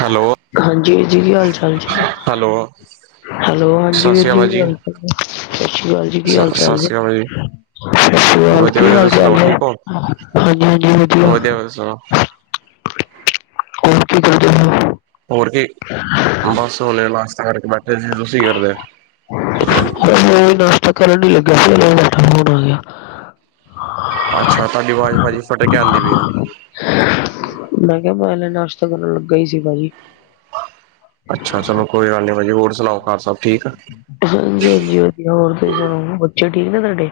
Hello ਹਾਂਜੀ ਜੀ, ਕੀ ਹਾਲ ਚਾਲ ਜੀ? ਹੈਲੋ ਹੈਲੋ, ਹਾਂਜੀ ਸਤਿ ਵੀਰ ਸ਼੍ਰੀ ਜੀ! [inaudible] ਅਕਾਲ ਸਤਿ ਸ਼੍ਰੀ ਅਕਾਲ ਜੀ, ਕੀ ਹਾਲ ਸਤਿ ਚਾਲ ਜੀ? ਸ਼੍ਰੀ ਅਕਾਲ ਸਤ ਸ਼੍ਰੀ ਅਕਾਲ, ਵਧੀਆ ਕੀ ਵਧੀਆ ਤੁਸੀਂ ਹਾਲ-ਚਾਲ ਸੁਣਾਓ ਹੈ? ਠੀਕ ਹੋ ਹਾਂਜੀ-ਹਾਂਜੀ, ਵਧੀਆ। ਜੋ ਹੋਣ ਕੀ ਕਰਦੇ। ਹੋਰ ਕੀ ਬਸ ਹੋਲੇ ਨਾਸ਼ਤਾ ਕਰਕੇ ਬੈਠੇ ਸੀ। ਕੀ ਕਰਦੇ ਉਹ ਵੀ ਨਾਸ਼ਤਾ ਕਰਨ ਨੀ ਲੱਗਿਆ ਸੀ ਫੋ ਆ ਗਿਆ। ਅੱਛਾ ਤੁਹਾਡੀ ਆਵਾਜ਼ ਭਾਜੀ ਫਟ ਕੇ ਆਉਂਦੀ ਪਈ ਆ। ਮੈਂ ਕਿਹਾ ਮੈਂ ਨਾਸ਼ਤਾ ਕਰਨ ਲੱਗਾ ਹੀ ਸੀ ਭਾਜੀ। ਅੱਛਾ ਚਲੋ ਕੋਈ ਗੱਲ ਨੀ ਬਾੀ ਹੋਰ ਸੁਲਾਓ ਘਰ ਸਬ ਠੀਕ ਆ। ਹਾਂਜੀ ਹਾਂਜੀ ਵਧੀਆ ਹੋਰ ਤੁਸੀਂ ਸੁਣੋ ਬੱਚੇ ਠੀਕ ਨੇ ਤੁਹਾਡੇ।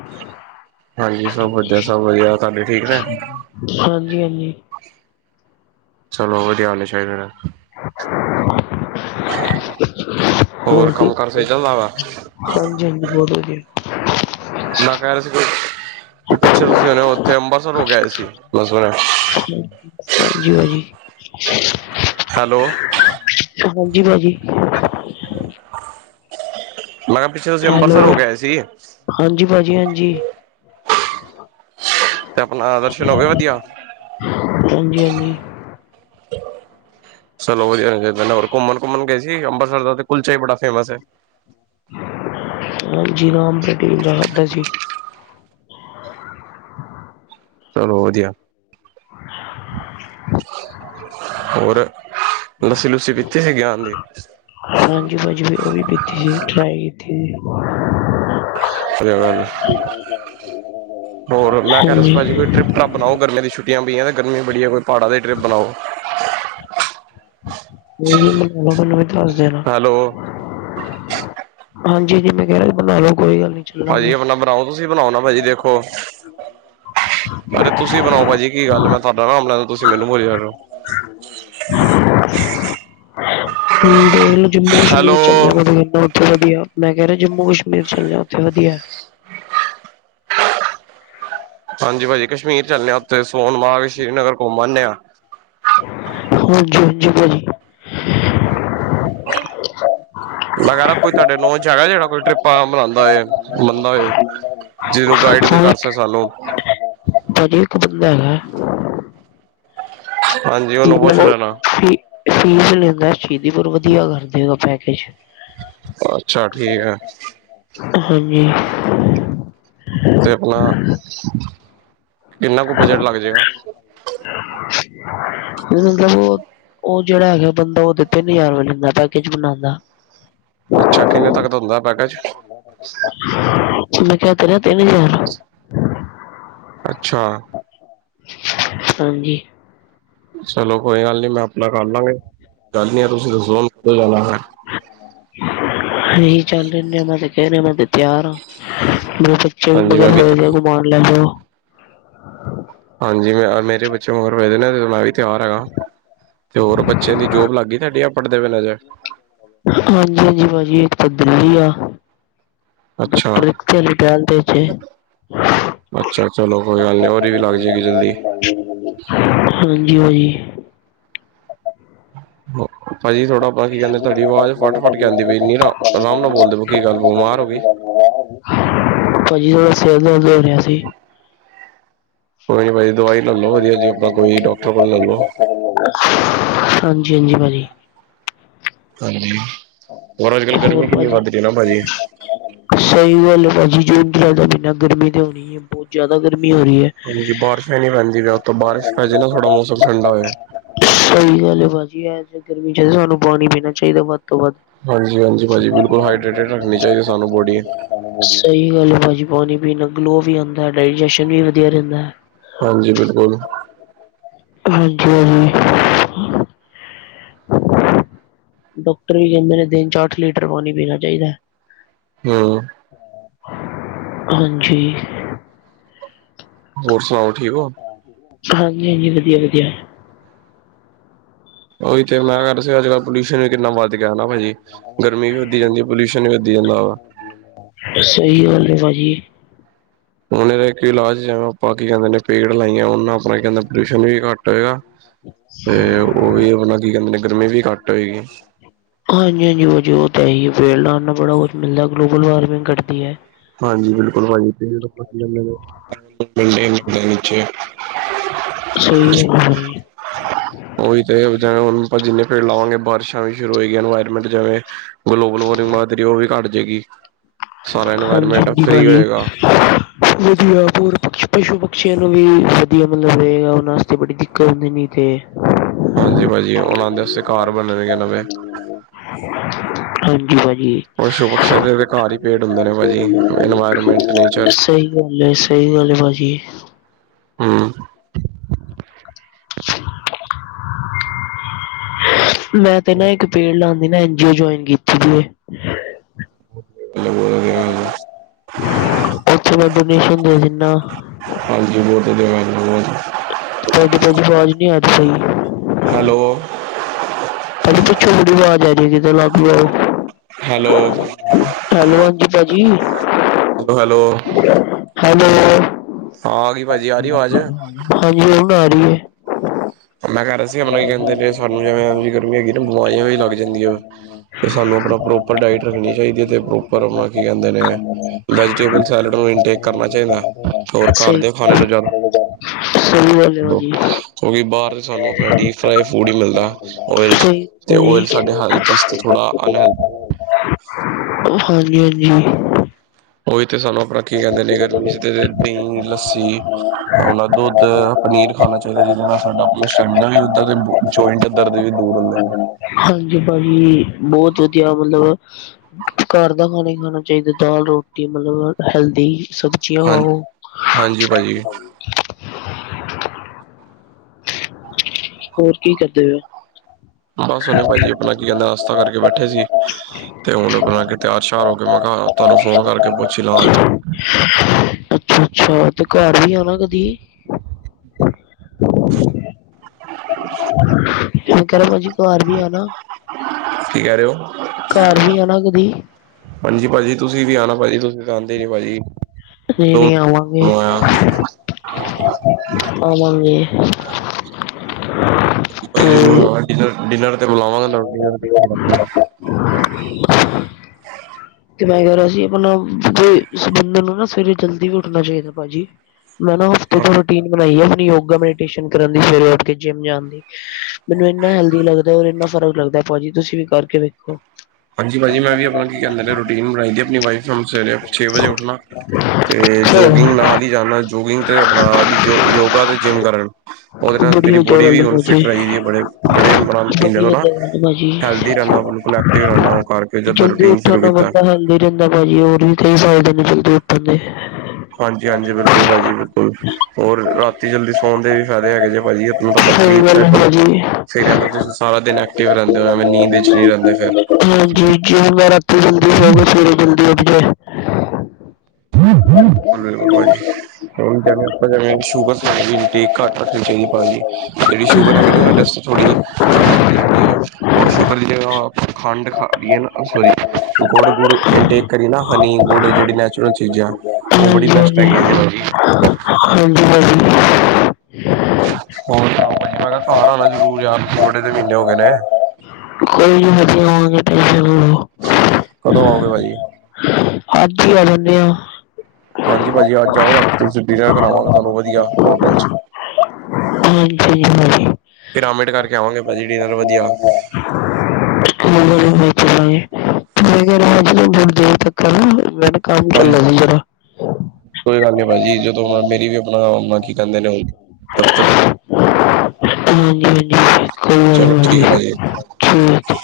ਹਾਂਜੀ ਸਭ ਵਧੀਆ ਸਭ ਵਧੀਆ ਤੁਹਾਡੇ ਠੀਕ ਨੇ। ਹਾਂਜੀ ਹਾਂਜੀ, ਚਲੋ ਵਧੀਆ ਹੋਣਾ ਚਾਹੀਦਾ ਹੋਰ ਕੰਮ ਹਾਂਜੀ ਕਾਰ ਸਹੀ ਚੱਲਦਾ ਵਾ ਹਾਂਜੀ ਬਹੁਤ ਵਧੀਆ। ਨਾ ਕਹਿ ਰਹੇ ਸੀ ਪਿੱਛੇ ਤੁਸੀਂ ਸੁਣੇ ਹੋ ਉੱਥੇ ਅੰਮਬਰਤਸਰ ਹੋ ਗਏ ਸੀ ਬਸਨ ਹਾਂਜੀ, ਹੈਲੋ, ਹਾਂਜੀ ਭਾਜੀ, ਮੈਂ ਕਿਹਾ, ਪਿੱਛੇ ਤੁਸੀਂ ਹੈਲੋ ਅੰਮ੍ਰਿਤਸਰ ਹੋ ਕੇ ਆਏ ਸੀਗੇ? ਹਾਂਜੀ ਭਾਜੀ, ਹਾਂਜੀ! ਤੇ ਆਪਣਾ ਦਰਸ਼ਨ ਹੋ ਗਏ ਵਧੀਆ। ਹਾਂਜੀ ਹਾਂਜੀ, ਚਲ ਓ, ਘੁੰਮਣ ਘੁੰਮ ਗਏ ਸੀ ਅੰਮ੍ਰਿਤਸਰ ਦਾ ਤੇ ਕੁਲਚਾ ਬੜਾ ਫੇਮਸ ਹੈ। ਹਾਂਜੀ ਨਾਮ ਪ੍ਰਦੀਮ ਰਾਹਤ ਦਾ ਜੀ। [unintelligible] ਚਲੋ ਵਧੀਆ ਹੋਰ। ਲੱਸੀ ਲੁੱਸੀ ਪੀਤੀ ਸੀ ਗਿਆਨ ਦੀ। ਹਾਂਜੀ ਹਾਂਜੀ ਉਹ ਵੀ ਪੀਤੀ ਸੀ ਟਰਾਈ ਕੀਤੀ ਸੀ। ਸ ਗੱਲ ਹੋਰ ਮੈਂ ਕਹਿ ਰਿਹਾ ਸੀ ਹਾਂਜੀ। ਭਾਜੀ ਕੋਈ ਟ੍ਰਿਪ ਟਪ ਬਣਾਓ ਗਰਮੀਆਂ ਦੀਆਂ ਛੁੱਟੀਆਂ ਪਈਆਂ ਗਰਮੀ ਬੜੀਆਂਈ ਪਹਾੜਾਂ ਦੀ ਟ੍ਰਿਪ ਬਣਾਓ। ਲ [unintelligible] ਮੈਨੂੰ ਵੀ ਤੁਸੀਂ ਦੱਸ ਦੇਣਾ ਹੈਲੋ, ਹਾਂਜੀ ਹਾਂਜੀ, ਮੈਂ ਕਹਿ ਰਿਹਾ ਬਣਾ ਲਓ ਕੋਈ ਗੱਲ ਨੀ। ਭਾਜੀ ਚੱਲਾਂਗੇ। ਆਪਣਾ ਬਣਾਓ ਤੁਸੀਂ ਬਣਾਓ ਨਾ ਭਾਜੀ ਦੇਖੋ। ਅਰੇ ਤੁਸੀਂ ਬਣਾਓ ਭਾਜੀ ਕੀ ਗੱਲ ਮੈਂ ਤੁਹਾਡਾ ਨਰਾਾਮ ਲੈਂਦਾ ਤੁਸੀਂ ਮੈਨੂੰ ਬੋਲਿਆ ਰ ਹੋ। [unintelligible] ਹੁਣ ਦੇ ਚੁੰਬਲ ਹੈਲੋ ਸ਼ੀਲ ਚੱਲਿਆ ਨਾ ਦੇਣ ਬੋਰਡ। ਵਧੀਆ ਮੈਂ ਕਹਿ ਰਿਹਾ ਜੰਮੂ ਕਸ਼ਮੀਰ ਚੱਲਿਆ ਉੱਥੇ ਵਧੀਆ। ਹਾਂਜੀ ਭਾਜੀ ਕਸ਼ਮੀਰ ਚੱਲਦੇ ਹਾਂ ਉੱਥੇ ਸੋਨ ਮਾਘ ਸ਼੍ਰੀ ਨਗਰ ਘੁੰਮ ਆਉਂਦੇ ਹਾਂ। ਹਾਂਜੀ, ਹਾਂਜੀ ਭਾਜੀ ਮੈਂ ਕਹਿ ਰਿਹਾ ਕੋਈ ਤੁਹਾਡੇ ਲੌਂਚ ਹੈਗਾ ਜਿਹੜਾ ਕੋਈ ਟ੍ਰਿਪਾਂ ਮਨਾਉਂਦਾ ਹੋਏ ਮੰਨਦਾ ਹੋਏ। ਜੀਰੋ ਗਾਈਡ ਵੀ ਹਾਂ ਇੱਕ ਤਰਸੇ ਸਾਨੂੰ ਭਾਜੀ ਇੱਕ ਬੰਦਾ ਹੈਗਾ। ਹਾਂਜੀ ਉਹਨੂੰ ਪੁੱਛ ਲੈਣਾ ਫੀਸ ਲੈਂਦਾ ਛੇਤੀ ਪਰ ਵਧੀਆ ਕਰਦੇ ਪੈਕਜ। ਅੱਛਾ ਠੀਕ ਹੈ। ਹੂ,,, ਤੇ ਉਦਾਂ ਕਿੰਨਾ ਕੁ ਬਜਟ ਲੱਗ ਜਾਏਗਾ। [unintelligible] ਉਹ ਜਿਹੜਾ ਹੈਗਾ ਬੰਦਾ ਉਹਦੇ ਤਿੰਨ ਹਜ਼ਾਰ ਲੈਂਦਾ ਪੈਕਜ ਬਣਾਉਂਦਾ। ਅੱਛਾ ਕਿੰਨੇ ਤੱਕ ਦਾ ਹੁੰਦਾ ਪੈਕੇਜ ਮੁੰਡਾ ਕਹਿ ਕੇ ਗਿਆ ਤਿੰਨ ਹਜ਼ਾਰ। ਅੱਛਾ। ਹਾਂਜੀ। ਚਲੋ ਕੋਈ ਗੱਲ ਨੀ ਮੈਂ ਆਪਣਾ ਕਰ ਲਾਂਗੇ ਗੱਲ ਨੀ ਆ ਤੁਸੀਂ ਰਿਜੋਲਵ ਇੱਕੋ ਹੀ ਗੱਲ ਹੈ। [inaudible] ਅਸੀਂ ਚੱਲ ਲੈਂਦੇ ਆ ਮੈਂ ਤੇ ਕਹਿ ਰਿਹਾ ਮੈਂ ਤੇ ਤਿਆਰ ਹਾਂ ਚਿੰਨ ਹਾਂਜੀ ਮੈਂ ਵੀ ਵਗੈਰਾ ਤੇ ਲੈ ਘੁੰਮਾਉਣ ਲੈ ਲਿਓ ਹਾਂਜੀ ਮੈਂ ਮੇਰੇ ਪਿੱਛੇ ਹੋਰ ਮਗਰੋਂ ਮੈਂ ਵੀ ਤਿਆਰ ਆ ਤੇ ਹੋਰ ਬੱਚਿਆਂ ਦੀ ਜੋਬ ਲੱਗ ਗਈ ਤੁਹਾਡੀ ਪੜ੍ਹਦੇ ਪਏ ਲਾ ਹਾਂਜੀ ਹਾਂਜੀ ਭਾਜੀ ਇੱਕ ਤਾਂ ਦਿੱਲੀ ਆ। ਅੱਛਾ ਗੁਰਪ੍ਰੀਤ ਚੱਲੀ ਟੈਲ ਜੇ ਅੱਛਾ ਚਲੋ ਕੋਈ ਗੱਲ ਨਹੀਂ ਉਹਦੀ ਵੀ ਲੱਗ ਜਾਏਗੀ ਜਲਦੀ। ਹਾਂਜੀ ਭਾਜੀ [unintelligible] ਭਾਜੀ ਥੋੜਾ ਆਪ ਕੀ ਕਹਿੰਦੇ ਤੁਹਾਡੀ ਆਵਾਜ਼ ਫਟ ਫਟ ਕੇ ਆਂਦੀ ਪਈ ਨੀਰਾ ਇੰਨੀ ਆਰਾਮ ਨਾਲ ਬੋਲਦੇ ਕੀ ਗੱਲ ਬਿਮਾਰ ਹੋ ਗਏ ਭਾਜੀ ਉਹ ਸਿਰ ਦਰਦ ਹੋ ਰਿਹਾ ਸੀ। ਕੋਈ ਨੀ ਦਵਾਈ ਲੈ ਲੋ ਵਧੀਆ ਜੀ ਆਪਾਂ ਕੋਈ ਡਾਕਟਰ ਕੋਲ ਲੈ ਲੋ। ਹਾਂਜੀ ਹਾਂਜੀ ਭਾਜੀ। ਹਾਂਜੀ, ਹੋਰ ਅੱਜ ਕੱਲ ਹੋਰ ਗਰਮੀ ਕਿੰਨੀ ਭਾਜੀ ਵੱਧ ਰਹੀ ਨਾ ਭਾਜੀ। ਸਹੀ ਗੱਲ ਹੈ, ਭਾਜੀ ਜੂਨ ਜੁਲਾਈ ਦਾ ਮਹੀਨਾ ਗਰਮੀ ਤਾਂ ਹੋਣੀ ਹੈ ਬਹੁਤ ਜ਼ਿਆਦਾ ਗਰਮੀ ਹੋ ਰਹੀ ਹੈ। ਹਾਂਜੀ ਬਾਰਿਸ਼ ਹੀ ਨਹੀਂ ਪੈਂਦੀ ਉੱਤੋਂ ਬਾਰਸ਼ ਪੈ ਜੇ ਨਾ ਥੋੜਾ ਮੌਸਮ ਠੰਡਾ ਹੋ ਜਾਵੇ। ਸਹੀ ਗੱਲ ਹੈ, ਭਾਜੀ ਜੇ ਗਰਮੀ ਚ ਸਾਨੂੰ ਪਾਣੀ ਪੀਣਾ ਚਾਹੀਦਾ ਵੱਧ ਤੋਂ ਵੱਧ। [inaudible] ਹਾਂਜੀ ਹਾਂਜੀ ਭਾਜੀ ਬਿਲਕੁਲ ਹਾਈਡਰੇਟਡ ਰੱਖਣੀ ਚਾਹੀਦੀ ਸਾਨੂੰ ਬੋਡੀ ਸਹੀ ਗੱਲ ਹੈ ਭਾਜੀ ਪਾਣੀ ਪੀਣ ਨਾਲ ਗਲੋ ਵੀ ਆਉਂਦਾ ਡਾਇਜੈਸ਼ਨ ਵੀ ਵਧੀਆ ਰਹਿੰਦਾ ਹੈ। ਹਾਂਜੀ ਬਿਲਕੁਲ। ਹਾਂਜੀ ਹਾਂਜੀ ਡਾਕਟਰ ਵੀ ਕਹਿੰਦੇ ਨੇ ਦਿਨ ਚਾਰਟ ਲੀਟਰ ਪਾਣੀ ਪੀਣਾ ਚਾਹੀਦਾ ਹੈ। ਹੂ,,, ਹਾਂਜੀ। ਹੋਰ ਸੁਣਾਓ ਠੀਕ ਹੋ। ਹਾਂਜੀ ਹਾਂਜੀ ਵਧੀਆ ਵਧੀਆ ਉਹੀ ਤੇ ਮੈਂ ਕਿਹਾ ਅੱਜ ਕੱਲ ਪੋਲਿਊਸ਼ਨ ਵੀ ਕਿੰਨਾ ਵੱਧ ਗਿਆ ਨਾ ਭਾਜੀ ਗਰਮੀ ਵੀ ਵਧੀ ਜਾਂਦੀ ਆ ਪੋਲਿਊਸ਼ਨ ਵੀ ਵਧੀ ਜਾਂਦਾ ਵਾ ਸਹੀ ਗੱਲ ਹੈ ਭਾਜੀ! ਹੁਣ ਇਹ ਇੱਕ ਇਲਾਜ ਜਾਵੇ ਆਪਾਂ ਕੀ ਕਹਿੰਦੇ ਨੇ ਪੇਡ ਲਾਈਆਂ ਉਹ ਆਪਣਾ ਕਹਿੰਦਾ ਪੋਲਿਊਸ਼ਨ ਵੀ ਘੱਟ ਹੈਗਾ ਤੇ ਉਹ ਵੀ ਆਪਣਾ ਕੀ ਕਹਿੰਦੇ ਨੇ ਗਰਮੀ ਵੀ ਘੱਟ ਹੋਏਗੀ। ਹਾਂਜੀ ਹਾਂਜੀ ਵੋ ਜੀ ਉਹ ਤਾਂ ਹੈ ਹੀ ਹੈ ਪੇੜ ਲਉਣ ਨਾਲ ਬੜਾ ਕੁਛ ਮਿਲਦਾ ਗਲੋਬਲ ਵਾਰਮਿੰਗ ਘਟਦੀ ਹੈ। ਹਾਂਜੀ ਬਿਲਕੁਲ ਭਾਜੀ ਇਹ ਤਾਂ ਪੱਕੀ ਗਲ ਏ। ਸਹੀ ਗੱਲ ਹੈ ਭਾਜੀ [unintelligible] ਉਹੀ ਤੇ ਜਿਵੇਂ ਹੁਣ ਆਪਾ ਜਿੰਨੇ ਪੇਡ ਲਾਵਾਂਗੇ ਬਾਰਿਸ਼ਾ ਵੀ ਸ਼ੁਰੂ ਹੋਏਗੀ ਇਨਵਾਇਰਮੈਂਟ ਜਿਵੇ ਗਲੋਬਲ ਵਾਰਮਿੰਗ ਵਧ ਰਹੀ ਉਹ ਵੀ ਘੱਟ ਜਾਏਗੀ ਸਾਰਾ ਇਨਵਾ [unintelligible] ਭਾਜੀ। ਵਧੀਆ ਹੋਰ ਪਸ਼ੂ ਪਕਸ਼ੀਆਂ ਨੂੰ ਵੀ ਵਧੀਆ ਮਿਲ ਰਹੇ ਆ ਉਹਨਾਂ ਵਾਸਤੇ ਬੜੀ ਦਿ ਕੋਨਮੀ ਤੇ। ਹਾਂਜੀ ਭਾਜੀ ਉਹਨਾਂ ਦੇ ਵਾਸਤੇ ਘਰ ਬਣ ਰਹੇ ਨੇ ਨਵੇ। ਹਾਂਜੀ ਭਾਜੀ। ਪਸ਼ੂ ਪਕਸ਼ੀਆ ਦੇ ਘਰ ਹੀ ਪੇੜ ਹੁੰਦੇ ਨੇ ਭਾਜੀ ਇਨਵਾਇਰਮੈਂਟ ਨੇਚਰ ਸਹੀ ਗੱਲ ਏ, ਸਹੀ ਗੱਲ ਏ ਭਾਜੀ। ਹਮ ਮੈਂ ਤੇ ਨਾ ਇੱਕ ਪੇਡ ਲਾ ਨਾ ਐਨਜੀਓ ਜੁਆਇਨ ਕੀਤੀ ਐ। ਉਥੇ ਮੈਂ ਡੋਨੇਸ਼ਨ ਦੇ ਦਿਨਾ। ਹਾਂਜੀ ਬਹੁਤ ਵਧੀਆ [unintelligible] ਤੁਹਾਡੀ ਭਾਜੀ ਆਵਾਜ਼ ਨੀ ਆ ਰਹੀ ਸਹੀ। ਹੈਲੋ। ਅ ਪੁਛ ਬੜੀ ਆਵਾਜ਼ ਆ ਰਹੀ ਏ ਕਿੱਥੇ ਅਲੱਗ ਆਓ। ਹੈਲੋ ਹੈਲੋ ਹਾਂਜੀ ਭਾਜੀ। ਹੈਲੋ ਹੈਲੋ ਹਾਂ ਹੈਲੋ ਆ ਗਈ ਭਾਜੀ ਆ ਰਹੀ ਆਵਾਜ਼ ਹਾਂਜੀ ਹੁਣ ਆ ਰਹੀ ਹੈ। ਮੈਂ ਕਹਿ ਰਿਹਾ ਸੀ ਆਪਣੇ ਕੀ ਕਹਿੰਦੇ ਨੇ ਸਾਨੂੰ ਜਿਵੇਂ ਗਰਮੀ ਹੈਗੀ ਨਾ ਬਿਮਾਰੀਆ ਵੀ ਲੱਗ ਜਾਂਦੀਆ ਵ। ਤੇ ਸਾਨੂੰ ਆਪਣਾ ਪ੍ਰੋਪਰ ਡਾਇਟ ਰੱਖਣੀ ਚਾਹੀਦੀ ਹੈ ਤੇ ਪ੍ਰੋਪਰ ਆਪਣਾ ਕੀ ਕਹਿੰਦੇ ਨੇ ਵੈਬਲ ਸੈਲਡ ਨੂੰ ਇਨਟੇਕ ਕਰਨਾ ਚਾਹੀਦਾ ਹੋਰ ਘਰ ਸਹੀ, ਦੇ ਖਾਣੇ ਨੂੰ ਜਾਦਾ ਸਹੀ ਗਾਲ ਏ ਭਾਜੀ। ਕਿਉਕਿ ਬਾਰ ਸਾਨੂੰ ਆਪਣਾ ਡੀਪ ਫਰਾਈ ਫੂਡ ਹੀ ਮਿਲਦਾ ਓਇਲ ਚ, ਸਹੀ ਤੇ ਓਇਲ ਭਾਜੀ। ਸਾਡੇ ਹੈਲਥ ਆਸ ਅਤੇ ਥੋ੍ਹਾ ਅਨਹਲ ਹਾਂਜੀ-ਹਾਂਜੀ। ਉਹੀ ਤੇ ਸਾਨੂੰ ਆਪਣਾ ਕੀ ਕਹਿੰਦੇ ਨੇ ਗਰਮੀ ਚ ਤੇ ਦਹੀ, ਲੱਸੀ ਹੁਣ ਏਹ ਦੁੱਧ ਪਨੀਰ ਖਾਣਾ ਚਾਹੀਦਾ ਜਿਹਦੇ ਨਾਲ ਸਾਡਾ ਆਪਣਾ ਸਟੈਮੀਨਾ ਵੀ ਵਧਦਾ ਤੇ ਜਇੰਟ ਦਰਦ ਵੀ ਦੂਰ ਹੁੰਦਾ। ਹਾਂਜੀ ਭਾਜੀ ਬਹੁਤ ਵਧੀਆ ਮਤਲਬ ਘਰ ਦਾ ਖਾਣਾ ਹੀ ਖਾਣਾ ਚਾਹੀਦਾ ਦਾਲ, ਰੋਟੀ ਮਤਲਬ ਹੈਲਦੀ ਸਭ ਹਾਂ ਹਾਂਜੀ ਭਾਜੀ। ਹੋਰ ਕੀ ਕਰਦੇ ਪਏ ਹੋ। ਬਸ ਉਹਨੇ ਭਾਜੀ ਆਪਣਾ ਨਾਸ਼ਤਾ ਕਰਕੇ ਬੈਠੇ ਸੀ ਤੇ ਹੁਣ ਆਪਣਾ ਕੇ ਤਿਆਰ ਸ਼ਿਆਰ ਹੋ ਕੇ ਮੈਂ ਕਿਹਾ ਤੁਹਾਨੂੰ ਫੋਨ ਕਰਕੇ ਪੁੱਛ ਪੂਛ ਲਾ ਹਾਲ ਚਾ ਅੱਛਾ-ਅੱਛਾ ਤੇ ਘਰ ਵੀ ਆਨਾ ਕਦੀ। ਮ ਕਹਿ ਰਾਹ ਭਾਜੀ ਘਰ ਵੀ ਆਨਾ। ਕੀ ਕਹਿ ਰਹੇ ਹੋ ਘਰ ਵੀ ਆਨਾ ਕਦੀ। ਹਾਂਜੀ ਭਾਜੀ ਤੁਸੀ ਵੀ ਆਣਾ ਭਾਜੀ ਤੁਸੀ ਤਾ ਆਦੇ ਨੀ ਭਾਜੀ। ਦੋ ਨਹੀ-ਨਈ ਮਹੀਨੇ ਹੋ ਗਏ ਆਵਾਂਗੇ, ਤੁਹਾਨੂੰ ਆਇਆ ਹਾਂਜੀ ਆਵਾਂਗੇ। ਭਾਜੀ ਜਰੂਰ ਆਉਣਾ ਡਿਨ ਡਿਨਰ ਤੇ ਬੁਲਾਵਾਂਗੇ [unintelligible] ਤੇ ਮੈਂ ਕਹਿ ਰਿਹਾ ਸੀ ਆਪਣਾ ਸ ਬੰਦੇ ਨੂੰ ਨਾ ਸਵੇਰੇ ਜਲਦੀ ਉੱਠਣਾ ਚਾਹੀਦਾ ਭਾਜੀ। ਮੈਂ ਨਾ ਹਫ਼ਤੇ ਤੋ ਰੂਟੀਨ ਬਣਾਈ ਹੈ ਆਪਣੀ ਯੋਗਾ ਮੈਡੀਟੇਸ਼ਨ ਕਰਨ ਦੀ ਸਵੇਰੇ ਉੱਠ ਕੇ ਜਿੰਮ ਜਾਨ ਦੀ। ਮੈਨੂੰ ਇੰਨਾ ਹੈਲਦੀ ਲੱਗਦਾ ਔਰ ਇੰਨਾ ਫਰਕ ਲੱਗਦਾ ਭਾਜੀ ਤੁਸੀ ਵੀ ਕਰਕੇ ਵੇਖੋ। ਹਾਂਜੀ ਭਾਜੀ ਮੈਂ ਵੀ ਆਪਣਾ ਕੀ ਕਹਿੰਦਾ ਰੂਟੀਨ ਬਣਾਈ ਦੀ ਅਪਨੀ ਵਾਈਫ ਨਾਲ ਸਵੇਰੇ ਛੇ ਵਜੇ ਉੱਠਣਾ। ਤੇ ਜੋਗਿੰਗ ਨਾਲ ਹੀ ਜਾਨਾ ਜੋਗਿੰਗ ਤੇ ਆਪਣਾ ਯ ਯੋਗਾ ਤੇ ਜਿੰਮ ਕਰਨ। ਉਹਦੇ ਨਾਲ ਬੜੀ ਮੇਰੀ ਵਧੀਆ ਬੋਡੀ ਗੱਲ ਵੀ ਹੈ ਫਿਟ ਭਾਜੀ। ਰ ਹੈ ਬੜੇ ਮ ਮਹੀਨੇ ਬੜੀ ਤੋਂ ਵਧੀਆ ਨਾ। [unintelligible] ਗੱਲ ਭਾਜੀ ਹੈਲਦੀ ਰਹਿੰਦਾ ਬਿਲਕੁਲ ਐ ਜਲਦੀ ਉਠ ਲ ਬ [unintelligible] ਹਲਦੀ ਰਹਿੰਦਾ ਭਾਜੀ ਹੋਰ ਵੀ ਕਈ ਫਾਇਦੇ ਨੇ ਜਲਦੀ ਉੱਠਣ ਦੇ। ਹਾਂਜੀ ਹਾਂਜੀ ਬਿਲਕੁਲ ਭਾਜੀ ਬਿਲਕੁਲ ਹੋਰ ਰਾਤੀ ਜਲਦੀ ਫੋਨ ਦੇ ਵੀ ਫਾਇਦੇ ਹੈਗੇ ਜੇ ਭਾਜੀ ਤੁਡਾਹਾ ਸਹੀ ਸਲੀਪ ਗੱਲ ਹੈ ਸਾਈਕਲ ਭਾਜੀ ਸਹੀ ਰਹਿੰਦਾ ਤੁਸੀਂ ਸਾਰਾ ਦਿਨ ਐਕਟਿਵ ਰਹਿੰਦੇ ਹੋ ਐਵੇਂ ਨੀਂਦ ਵਿੱਚ ਨਹੀਂ ਰਹਿੰਦੇ ਫਿਰ ਹਾਂਜੀ ਜਿਵੇਂ ਮੈਂ ਰਾਤੀ ਜਾਂਦੀ ਸ ਸਵੇਰੇ ਜਲਦੀ ਉਠਜੇ [unintelligible] ਕੋਵਾ ਜੀ। [unintelligible] ਹੁਣ ਜਿਵੇ ਆਪਾਂ ਜਿਵੇਂ ਸ਼ੂਗਰ ਖ ਘੱਟ ਰੱਖਣੀ ਚਾਹੀਦੀ। [unintelligible] ਜਿਹੜੀ ਸ਼ੂਗਰ ਹੈਗੀ ਨਾ ਸਾਡੇ ਵਾਸਤੇ ਥੋੜ੍ਹੀ ਅਨਹਲਦੀ ਹੈਗੀ ਹੈ ਉਹਰ ਸ਼ੂਗਰ ਦੀ ਜਾ ਖੰਡ ਖਾ ਲਈਏ ਨਾ ਗੁੜ [unintelligible] ਗੁੜ ਇੰਟੇਕ ਕਰੀਏ ਨਾ ਹਨੀ ਗੁੜ ਜਿਹੜੀ ਨੈਚ ਰਲ ਚੀਜ਼ਾਂ ਉਹ ਬੜੀ ਹਾਂਜੀ ਬੈਸਟ ਹਾਂਜੀ ਹੈਗੀਆਂ ਜ ਹਾਂਜੀ ਭਾਜੀ। ਹੋਰ ਸੁਣਾਓ ਭਾਜੀ ਮੈਂ ਕਿਹਾ ਸਾਰਾ [unintelligible] ਨਾ ਜ਼ਰੂਰ ਯਾਰ ਤੁਸੀਂ ਡੇ ਤੇ ਮਹੀਨੇ ਹੋ ਗਏ ਨੇ। [unintelligible] ਕਦੋਂ ਆਉਗੇ ਭਾਜੀ? ਅੱਜ ਹੀ ਆ ਜਾਨੇ ਆ ਹਾਂਜੀ ਭਾਜੀ ਅੱਜ ਜਾਓ ਰਾਤੀ ਤੁਸੀਂ ਡੀਨਰ ਕਰਾਵਾਂਗਾ ਤੁਹਾਨੂੰ ਵਧੀਆ ਹੋਟਲ ਚ [unintelligible] [unintelligible] ਪਿਰਾਮਿਡ ਕਰਕੇ ਆਵਾਂਗੇ ਭਾਜੀ ਡਿਨਰ ਵਧੀਆ। ਹੋ ਬੁਰ ਦੇ ਤੱਕ ਨਾ [unintelligible] ਕੰਮ ਹਾਂਜੀ ਚੱਲਦਾ ਸੀ ਜਰਾ ਕੋਈ ਗੱਲ ਨੀ ਭਾਜੀ ਜਦੋਂ ਮਰ ਵੀ ਆਪਣਾ ਕੀ ਕਹਿੰਦੇ ਨੇ ਉਹ ਹਾਂਜੀ ਹਾਂਜੀ ਕੋਈ ਚਲੋ ਗੱਲ ਠੀਕ ਨੀ ਹੈ ਭਾਜੀ ਛੇਤੀ